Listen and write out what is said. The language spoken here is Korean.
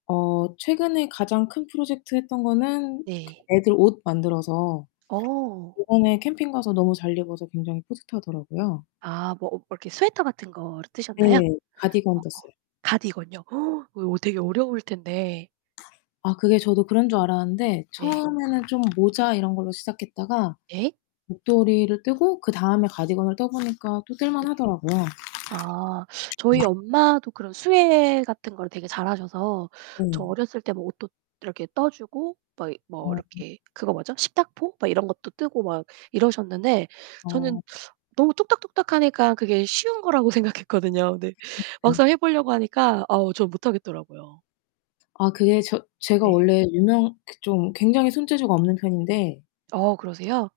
어 최근에 가장 큰 프로젝트 했던 거는 그 네. 애들 옷 만들어서 어. 요번에 캠핑 가서 너무 잘 입어서 굉장히 뿌듯하더라고요. 아. 뭐 뭐 이렇게 스웨터 같은 거를 예. 뜨셨나요? 어. 가디건 떴어요. 가디건요? 어요 되게 어려울 텐데. 아 그게 저도 그런 줄 알았는데 네. 처음에는 좀 모자 이런 걸로 시작했다가 예. 목도리를 뜨고 그다음에 가디건을 떠 보니까 또 뜰만 네. 하더라고요. 아. 네. 저희 엄마도 그런 수예 같은 걸 되게 잘하셔서 저 네. 어렸을 때 뭐 옷도 이렇게 떠 주고 막 뭐 어. 이렇게 그거 뭐죠 식탁보 막 이런 것도 뜨고 막 이러셨는데 저는 어. 너무 뚝딱뚝딱 하니까 그게 쉬운 거라고 생각했거든요. 그런데 음 네. 막상 해 보려고 하니까 아우 저는 못하겠더라고요. 아 그게 저 제가 네. 원래 유명 그 좀 굉장히 손재주가 없는 편인데. 어 그러세요?